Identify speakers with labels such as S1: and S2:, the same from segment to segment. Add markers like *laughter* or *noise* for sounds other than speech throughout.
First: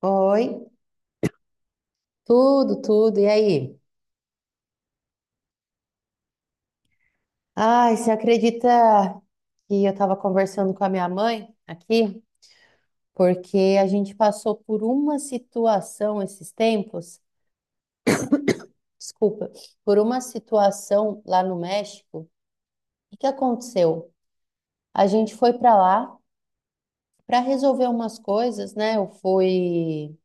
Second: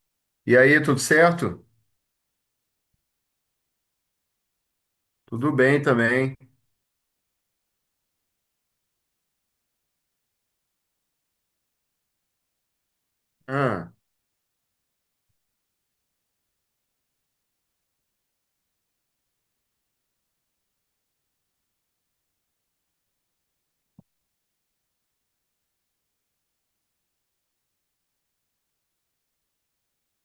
S1: Oi.
S2: E aí, tudo certo?
S1: Tudo, tudo. E aí?
S2: Tudo bem também.
S1: Ai, você acredita que eu estava conversando com a minha mãe aqui? Porque a
S2: Ah,
S1: gente passou por uma situação esses tempos, desculpa, por uma situação lá no México. O que aconteceu? A gente foi para lá para resolver umas coisas, né? Eu fui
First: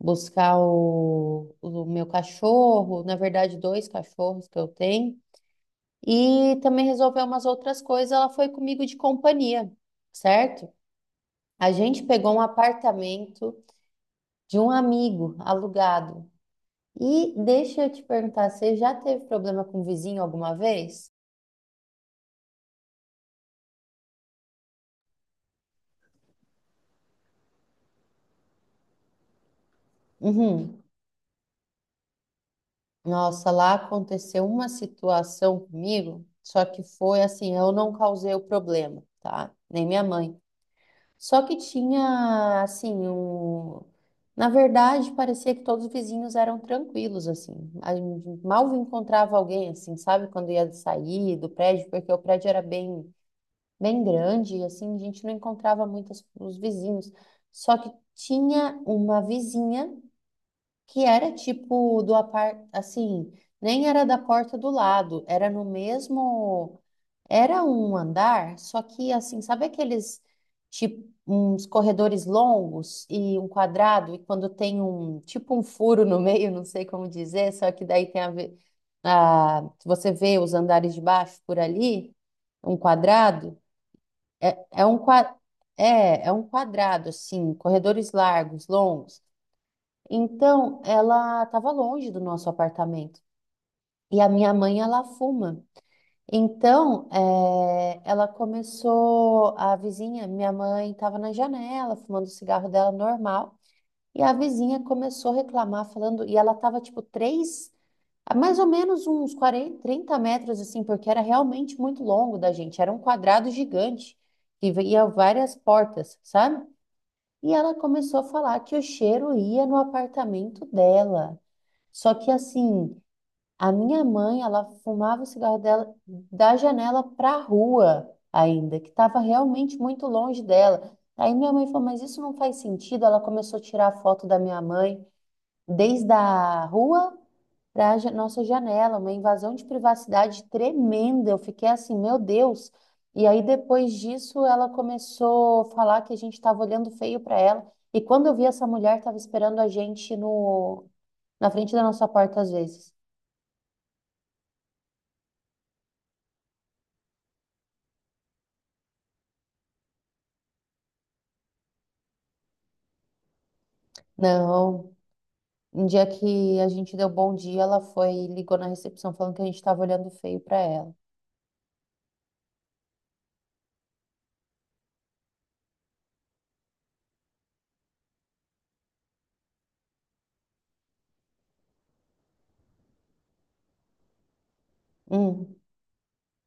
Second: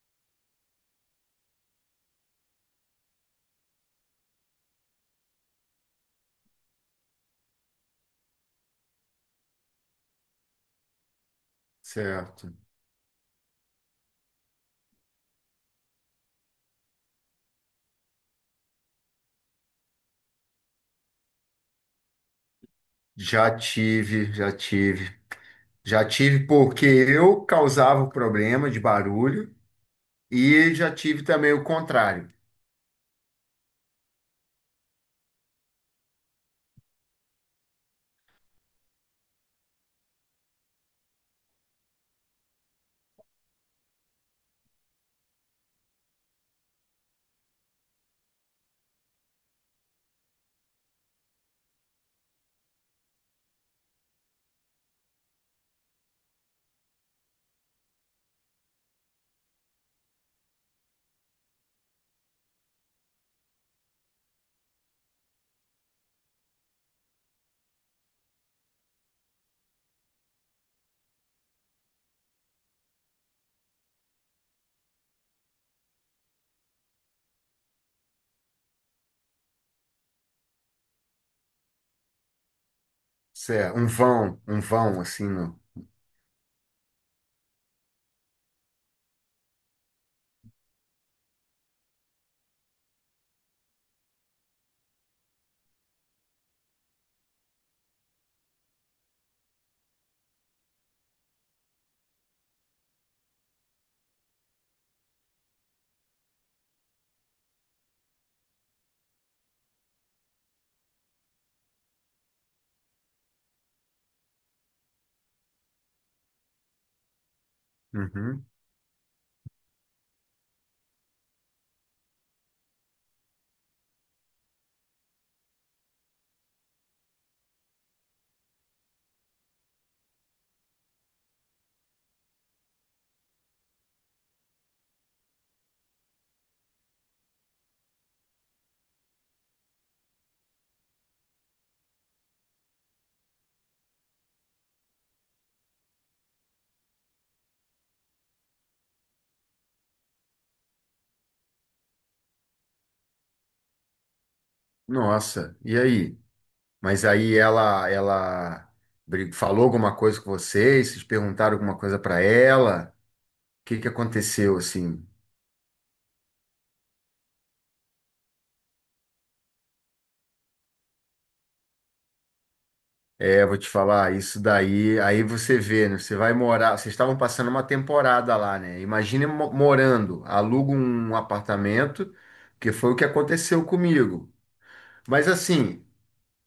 S1: buscar o meu cachorro, na verdade, dois cachorros que eu tenho. E também resolveu umas outras coisas. Ela foi comigo de companhia, certo? A gente pegou um
S2: certo.
S1: apartamento de um amigo alugado. E deixa eu te perguntar, você já teve problema com o vizinho alguma vez?
S2: Já tive, já tive porque eu causava o problema de barulho e
S1: Uhum.
S2: já tive também o contrário.
S1: Nossa, lá aconteceu uma situação comigo, só que foi assim, eu não causei o problema, tá? Nem minha mãe. Só que tinha, assim, um... Na verdade, parecia que todos os vizinhos eram tranquilos, assim. A gente mal encontrava alguém, assim, sabe? Quando ia sair do prédio, porque o prédio era bem, bem grande, e assim, a gente não encontrava muitos os vizinhos. Só que tinha uma vizinha que era tipo do apart, assim, nem era da porta do lado, era no mesmo, era um andar, só que assim, sabe aqueles tipo uns corredores longos e um quadrado e quando tem um tipo um furo no meio, não sei como dizer, só que daí tem a ver, você vê os andares de baixo por ali, um quadrado.
S2: Certo. Um
S1: é, é um
S2: vão assim,
S1: qua-
S2: no...
S1: É, é um quadrado, assim, corredores largos, longos. Então, ela estava longe do nosso apartamento. E a minha mãe, ela fuma. Então, ela começou, a vizinha, minha mãe estava na janela, fumando o cigarro dela normal. E a vizinha começou a reclamar, falando, e ela estava a mais ou menos uns 40, 30 metros assim, porque era realmente muito longo da gente. Era um quadrado gigante, que ia várias portas, sabe? E ela começou a
S2: Uhum.
S1: falar que o cheiro ia no apartamento dela. Só que assim, a minha mãe, ela fumava o cigarro dela da janela para a rua ainda, que estava realmente muito longe dela. Aí minha mãe falou, mas isso não faz sentido. Ela começou a tirar foto da minha mãe desde a rua para a nossa janela, uma invasão de privacidade tremenda. Eu fiquei assim, meu Deus. E aí depois disso, ela começou a falar que a gente estava olhando feio para ela. E quando eu vi essa mulher, estava esperando a gente no, na frente da nossa porta às vezes.
S2: Nossa, e aí? Mas aí ela falou alguma coisa com vocês? Vocês perguntaram alguma coisa para ela? O que que aconteceu
S1: Não.
S2: assim?
S1: Um dia que a gente deu bom dia, ela foi e ligou na recepção falando que a gente estava olhando feio para ela.
S2: É, vou te falar, isso daí, aí você vê, né? Você vai morar, vocês estavam passando uma temporada lá, né? Imagine morando, aluga um apartamento, que foi o que aconteceu comigo. Mas
S1: Hum.
S2: assim,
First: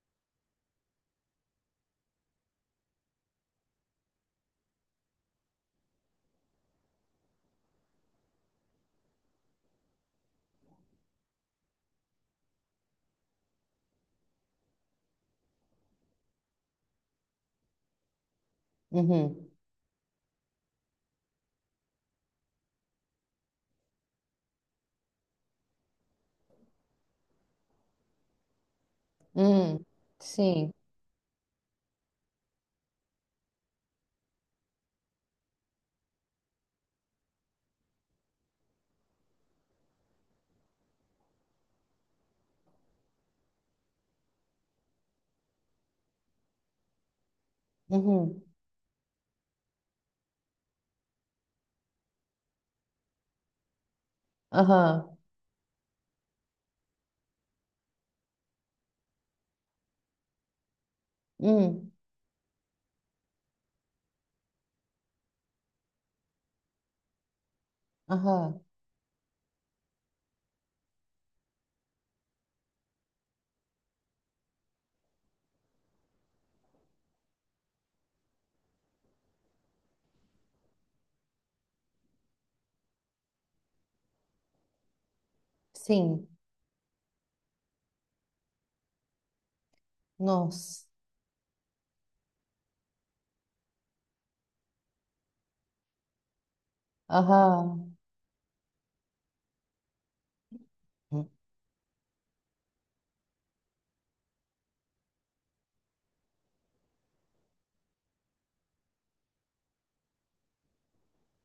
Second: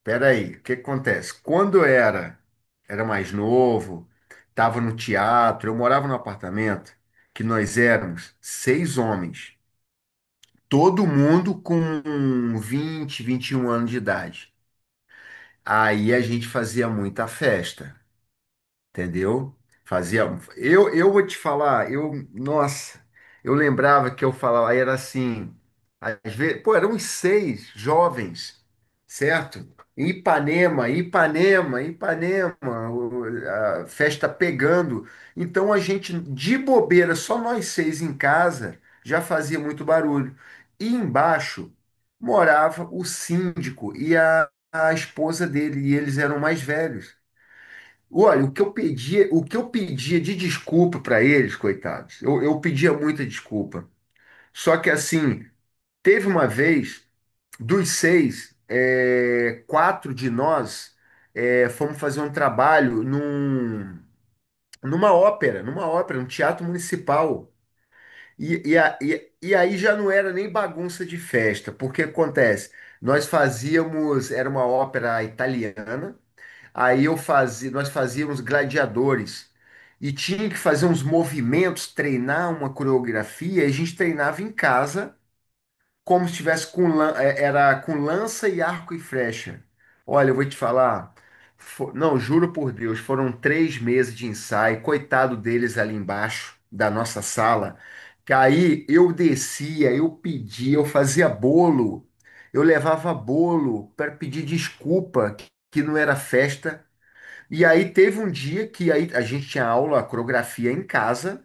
S2: peraí, o que que acontece? Era mais novo, estava no teatro, eu morava num apartamento que nós éramos seis homens, todo mundo com vinte, vinte e um anos de idade. Aí a gente fazia muita festa.
S1: Uhum.
S2: Entendeu? Fazia. Eu, vou te falar, eu, nossa, eu lembrava que eu falava, aí era assim, às vezes, pô, eram uns seis jovens, certo?
S1: Hum.
S2: Em
S1: Sim.
S2: Ipanema, o- a festa pegando. Então a gente, de bobeira, só nós seis em casa, já fazia muito barulho. E embaixo morava o síndico e a esposa dele, e eles eram mais velhos.
S1: Uhum.
S2: Olha, o que eu pedia de desculpa para eles, coitados, eu pedia muita desculpa. Só que
S1: Aham.
S2: assim, teve uma vez, dos seis, é, quatro de nós é,
S1: Hum.
S2: fomos fazer um trabalho numa ópera, num teatro municipal.
S1: Aham.
S2: E aí já não era nem bagunça de festa, porque acontece, nós fazíamos, era uma ópera italiana. Nós fazíamos gladiadores e tinha que fazer uns movimentos, treinar uma coreografia, e a gente treinava em casa,
S1: Sim.
S2: como se tivesse com era com lança e arco e flecha. Olha, eu vou te
S1: Nossa.
S2: falar, não, juro por Deus, foram três meses de ensaio, coitado deles ali embaixo da nossa sala,
S1: Aham.
S2: que aí eu descia, eu pedia, eu fazia bolo, eu levava bolo para pedir desculpa que não era festa. E aí teve um dia que aí a gente tinha aula, coreografia em casa.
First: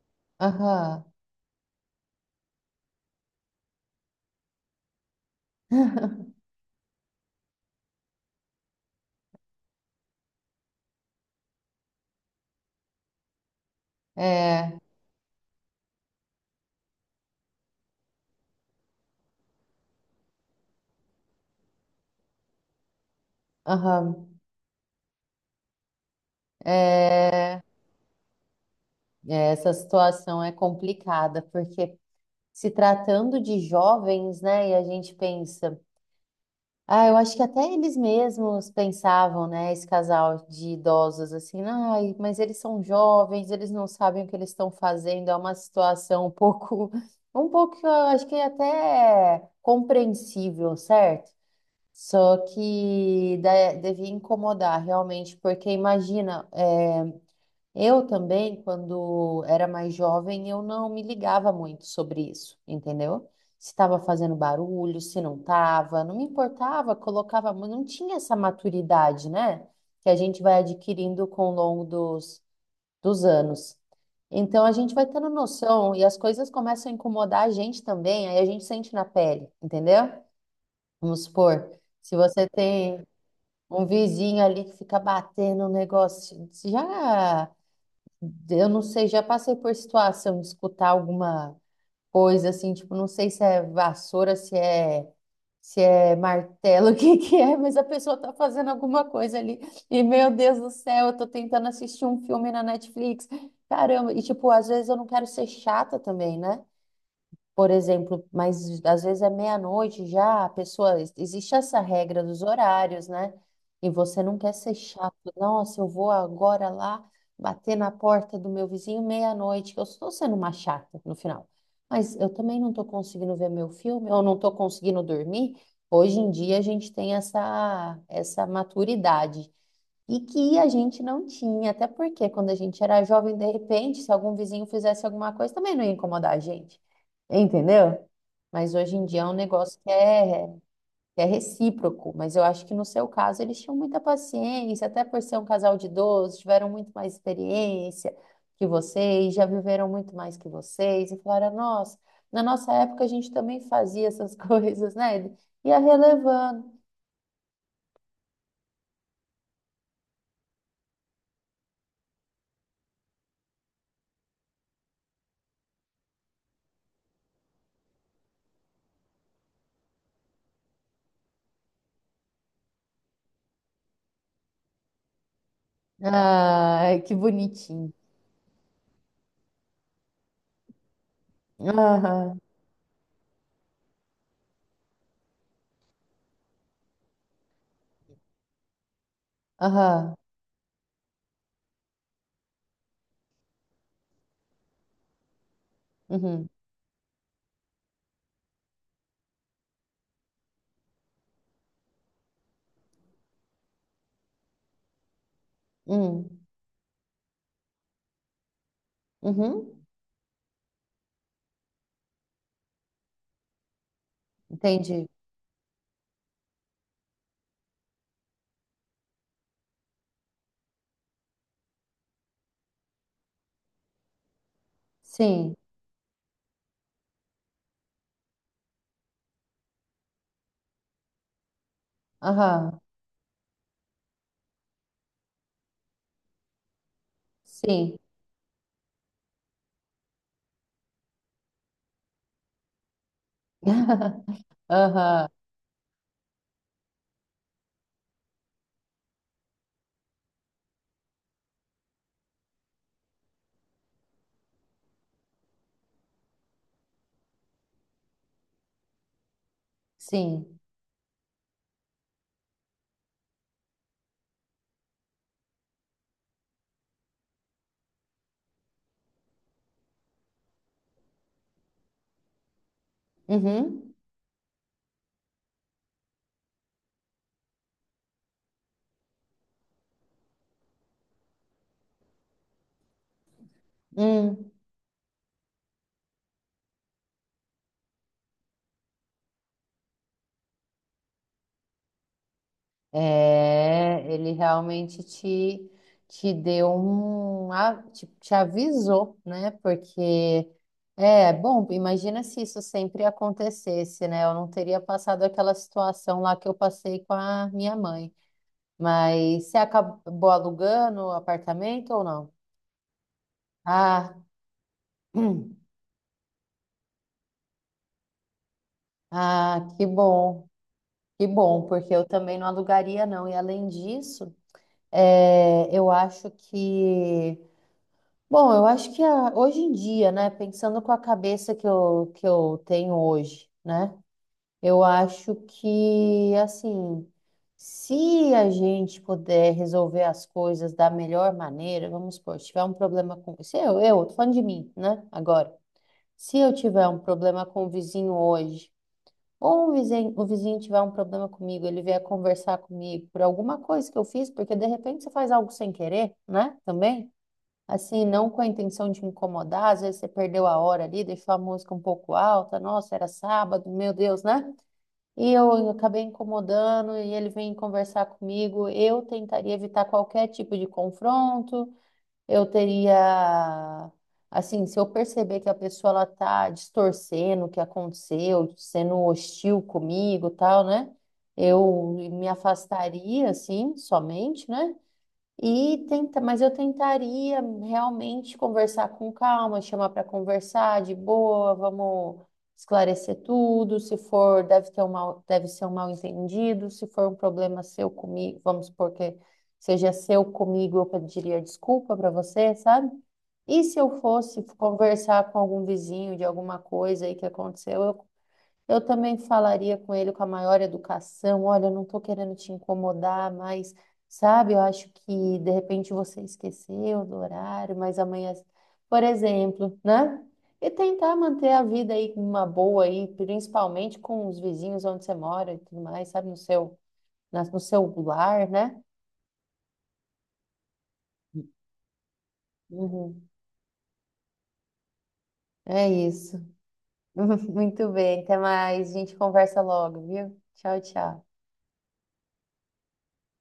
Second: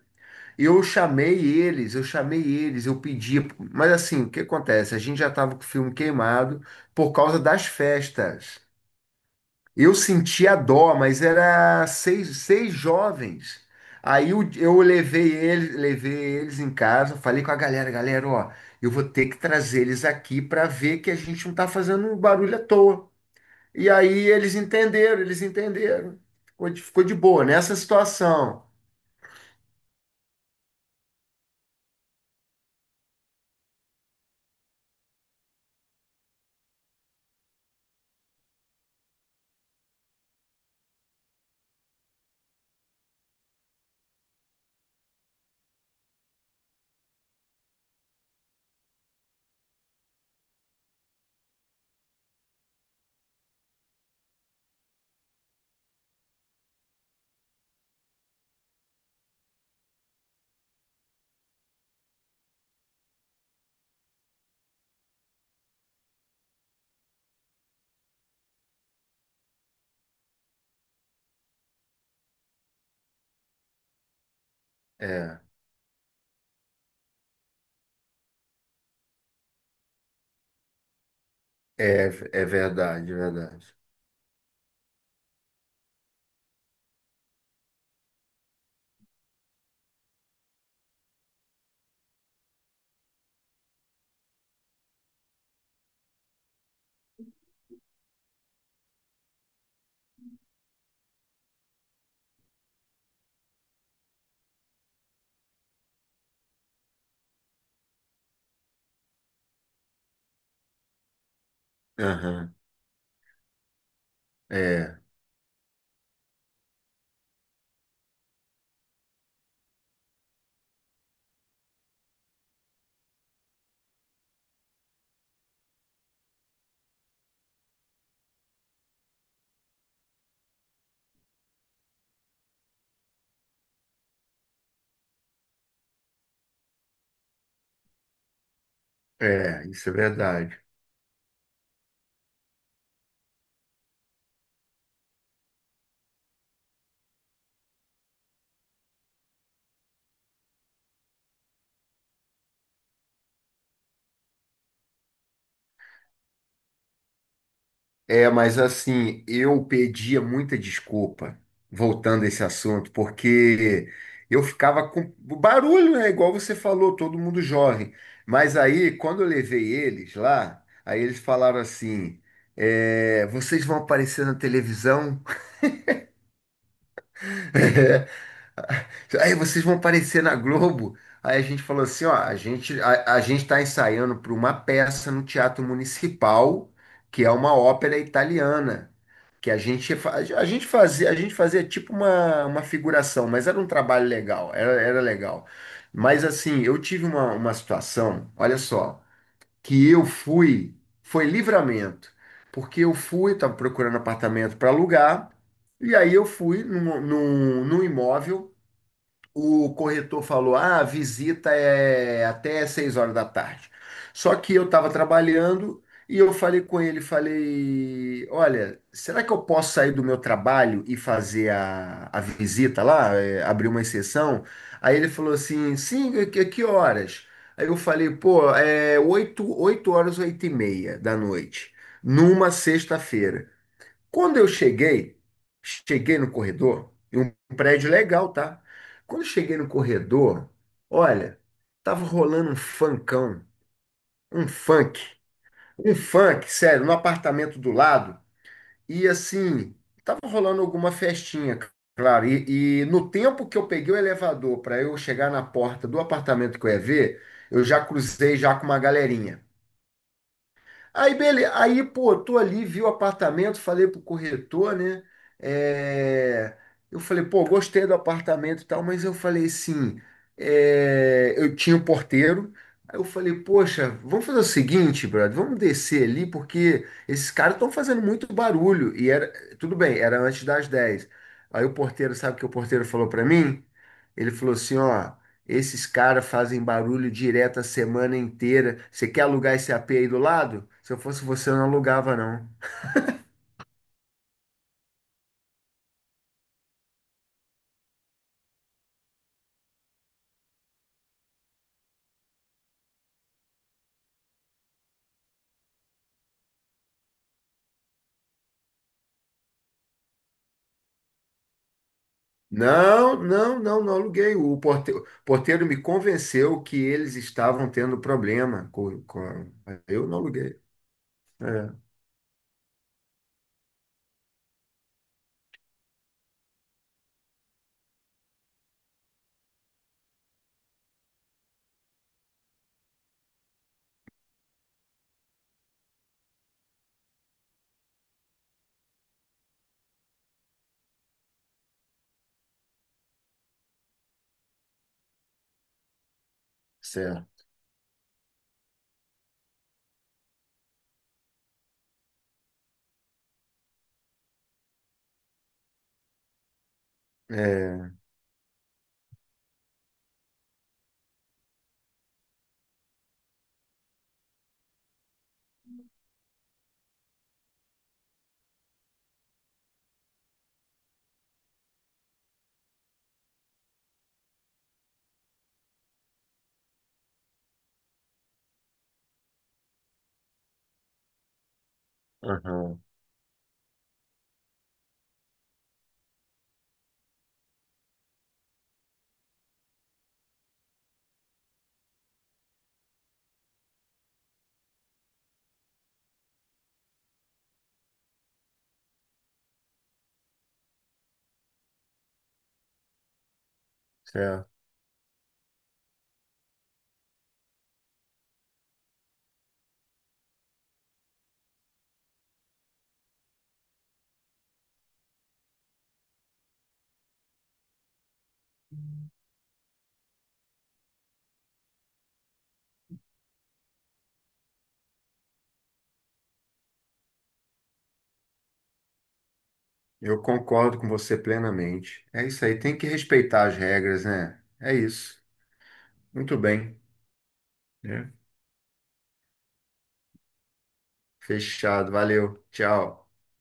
S2: Eu
S1: Aham.
S2: chamei eles, eu chamei eles, eu pedi, mas assim, o que acontece? A gente já estava com o filme
S1: *laughs*
S2: queimado por causa das festas. Eu sentia dó, mas era seis, seis jovens. Aí eu,
S1: É.
S2: eu levei eles em casa, falei com a galera, galera, ó, eu vou ter que trazer eles aqui para ver que a gente não tá fazendo um barulho à toa. E aí
S1: Aham.
S2: eles entenderam, ficou
S1: É,
S2: de boa nessa situação.
S1: é, essa situação é complicada, porque se tratando de jovens, né, e a gente pensa. Ah, eu acho que até eles mesmos pensavam, né, esse casal de idosos, assim, ai, mas eles são jovens, eles não sabem o que eles estão fazendo, é uma situação um pouco, *laughs* um pouco, eu acho que é até compreensível, certo? Só que devia incomodar realmente, porque imagina, eu também, quando era mais jovem, eu não me ligava muito sobre isso, entendeu? Se estava fazendo barulho, se não estava, não me importava, colocava, não tinha essa maturidade, né? Que a gente vai adquirindo com o longo dos anos. Então a gente vai tendo
S2: É,
S1: noção e as coisas começam a incomodar a gente também, aí a gente sente na pele, entendeu? Vamos supor,
S2: é,
S1: se
S2: é
S1: você tem
S2: verdade, é verdade.
S1: um vizinho ali que fica batendo um negócio, já. Eu não sei, já passei por situação de escutar alguma coisa assim, tipo, não sei se é vassoura, se é martelo, *laughs* o que que é, mas a pessoa tá fazendo alguma coisa ali. E meu Deus do céu, eu tô tentando assistir um filme na Netflix. Caramba, e tipo, às vezes eu não quero ser chata também, né? Por exemplo, mas às vezes é meia-noite já, a pessoa, existe essa regra dos
S2: Aham.
S1: horários, né? E você não quer ser
S2: É,
S1: chato. Nossa, eu vou agora lá bater na porta do meu vizinho meia-noite, que eu estou sendo uma chata no final. Mas eu também não estou conseguindo ver meu filme, ou não estou conseguindo dormir. Hoje em dia a gente tem essa maturidade e que a gente não tinha, até porque quando a gente era jovem, de repente, se algum vizinho fizesse alguma coisa, também não ia incomodar a gente, entendeu? Mas hoje em dia é um
S2: é,
S1: negócio
S2: isso é verdade.
S1: que é recíproco. Mas eu acho que no seu caso eles tinham muita paciência, até por ser um casal de idosos, tiveram muito mais experiência que vocês, já viveram muito mais que vocês, e falaram: nossa, na nossa época a gente também fazia essas *laughs* coisas, né? E ia relevando.
S2: É, mas assim, eu pedia muita desculpa, voltando a esse assunto, porque eu ficava com barulho, né? Igual você falou, todo mundo jovem. Mas aí, quando eu levei eles lá, aí eles falaram assim: é, vocês vão aparecer na televisão.
S1: Ai, que
S2: *laughs*
S1: bonitinho.
S2: *laughs* Aí vocês vão aparecer na Globo. Aí a gente falou assim, ó,
S1: Aham.
S2: a gente tá ensaiando para uma peça no Teatro Municipal, que é uma ópera italiana, que a gente fa-
S1: Aham.
S2: a gente fazia a gente fazia tipo uma figuração, mas era um trabalho legal, era, era legal. Mas
S1: Uhum.
S2: assim, eu tive uma situação, olha só, que eu fui, foi livramento, porque eu fui, estava procurando apartamento para alugar, e aí eu
S1: Uhum.
S2: fui num imóvel. O
S1: Uhum.
S2: corretor falou: ah, a visita é até 6 horas da tarde. Só que eu estava
S1: Entendi.
S2: trabalhando e eu falei com ele, falei, olha, será que eu posso sair do meu trabalho e fazer a visita lá, é, abrir uma exceção? Aí ele falou
S1: Sim.
S2: assim, sim, que horas? Aí eu falei, pô, é 8 horas, 8 e meia da noite, numa
S1: Aham.
S2: sexta-feira. Quando eu cheguei, cheguei no corredor, e um prédio
S1: Sim.
S2: legal, tá? Quando eu cheguei no corredor, olha, tava rolando um funkão,
S1: *laughs*
S2: um funk,
S1: Aham.
S2: um funk, sério, no apartamento do lado, e assim, tava rolando alguma festinha, claro. E no tempo que eu peguei o elevador para eu chegar na porta do apartamento que eu ia ver, eu já cruzei já com uma galerinha.
S1: Sim.
S2: Aí, beleza. Aí, pô, tô ali, vi o apartamento, falei pro corretor, né? É, eu falei, pô, gostei do apartamento e tal, mas eu falei assim, é, eu tinha um porteiro. Aí eu falei, poxa,
S1: Uhum.
S2: vamos fazer o seguinte, brother, vamos descer ali, porque esses caras estão fazendo muito barulho. Tudo bem, era antes das 10. Aí o porteiro, sabe o que o porteiro falou pra mim? Ele
S1: Hum.
S2: falou assim, ó, esses caras fazem barulho direto a semana inteira. Você quer alugar esse AP aí do lado? Se eu fosse você, eu não alugava, não.
S1: É, ele realmente te deu um, te avisou, né? Porque é bom, imagina se isso sempre acontecesse, né? Eu não teria passado aquela situação lá que eu passei com a minha mãe. Mas você acabou alugando o apartamento ou não?
S2: Não
S1: Ah,
S2: aluguei. O
S1: hum.
S2: porteiro me convenceu que eles estavam tendo problema com...
S1: Ah,
S2: a- Eu não aluguei.
S1: que bom,
S2: É,
S1: porque eu também não alugaria, não. E além disso, é, eu acho que, bom, eu acho que hoje em dia, né, pensando com a cabeça que eu tenho hoje, né, eu acho que, assim, se a gente puder resolver as coisas da melhor maneira, vamos supor, se tiver um problema com, se eu, tô falando de mim, né, agora, se eu tiver um problema
S2: certo.
S1: com o vizinho hoje. Ou o vizinho tiver um problema comigo, ele vier conversar comigo por alguma coisa que eu fiz, porque de repente você faz algo sem querer, né? Também.
S2: É,
S1: Assim, não com a intenção de incomodar, às vezes você perdeu a hora ali, deixou a música um pouco alta, nossa, era sábado, meu Deus, né? E eu acabei incomodando e ele vem conversar comigo. Eu tentaria evitar qualquer tipo de confronto, eu teria, assim, se eu perceber que a pessoa ela tá distorcendo o que aconteceu, sendo hostil comigo, e tal, né? Eu me
S2: aham,
S1: afastaria, assim, somente, né? E tenta, mas eu tentaria realmente conversar com calma, chamar para conversar de boa, vamos esclarecer tudo. Se for, deve ter um mal, deve ser um mal-entendido. Se for um problema seu comigo, vamos supor que seja seu comigo, eu pediria desculpa para você, sabe? E se eu fosse
S2: certo.
S1: conversar com algum vizinho de alguma coisa aí que aconteceu, eu também falaria com ele com a maior educação. Olha, eu não estou querendo te incomodar, mas sabe, eu acho que de repente você esqueceu do horário, mas amanhã, por exemplo, né? E tentar manter a vida aí uma boa aí, principalmente com os vizinhos onde você mora e tudo mais, sabe, no seu, no seu lar, né?
S2: Eu concordo com você plenamente. É isso aí, tem que
S1: Uhum.
S2: respeitar as regras, né? É isso.
S1: É
S2: Muito
S1: isso.
S2: bem.
S1: *laughs* Muito
S2: Né?
S1: bem, até mais. A gente conversa logo, viu? Tchau, tchau.
S2: Fechado, valeu. Tchau.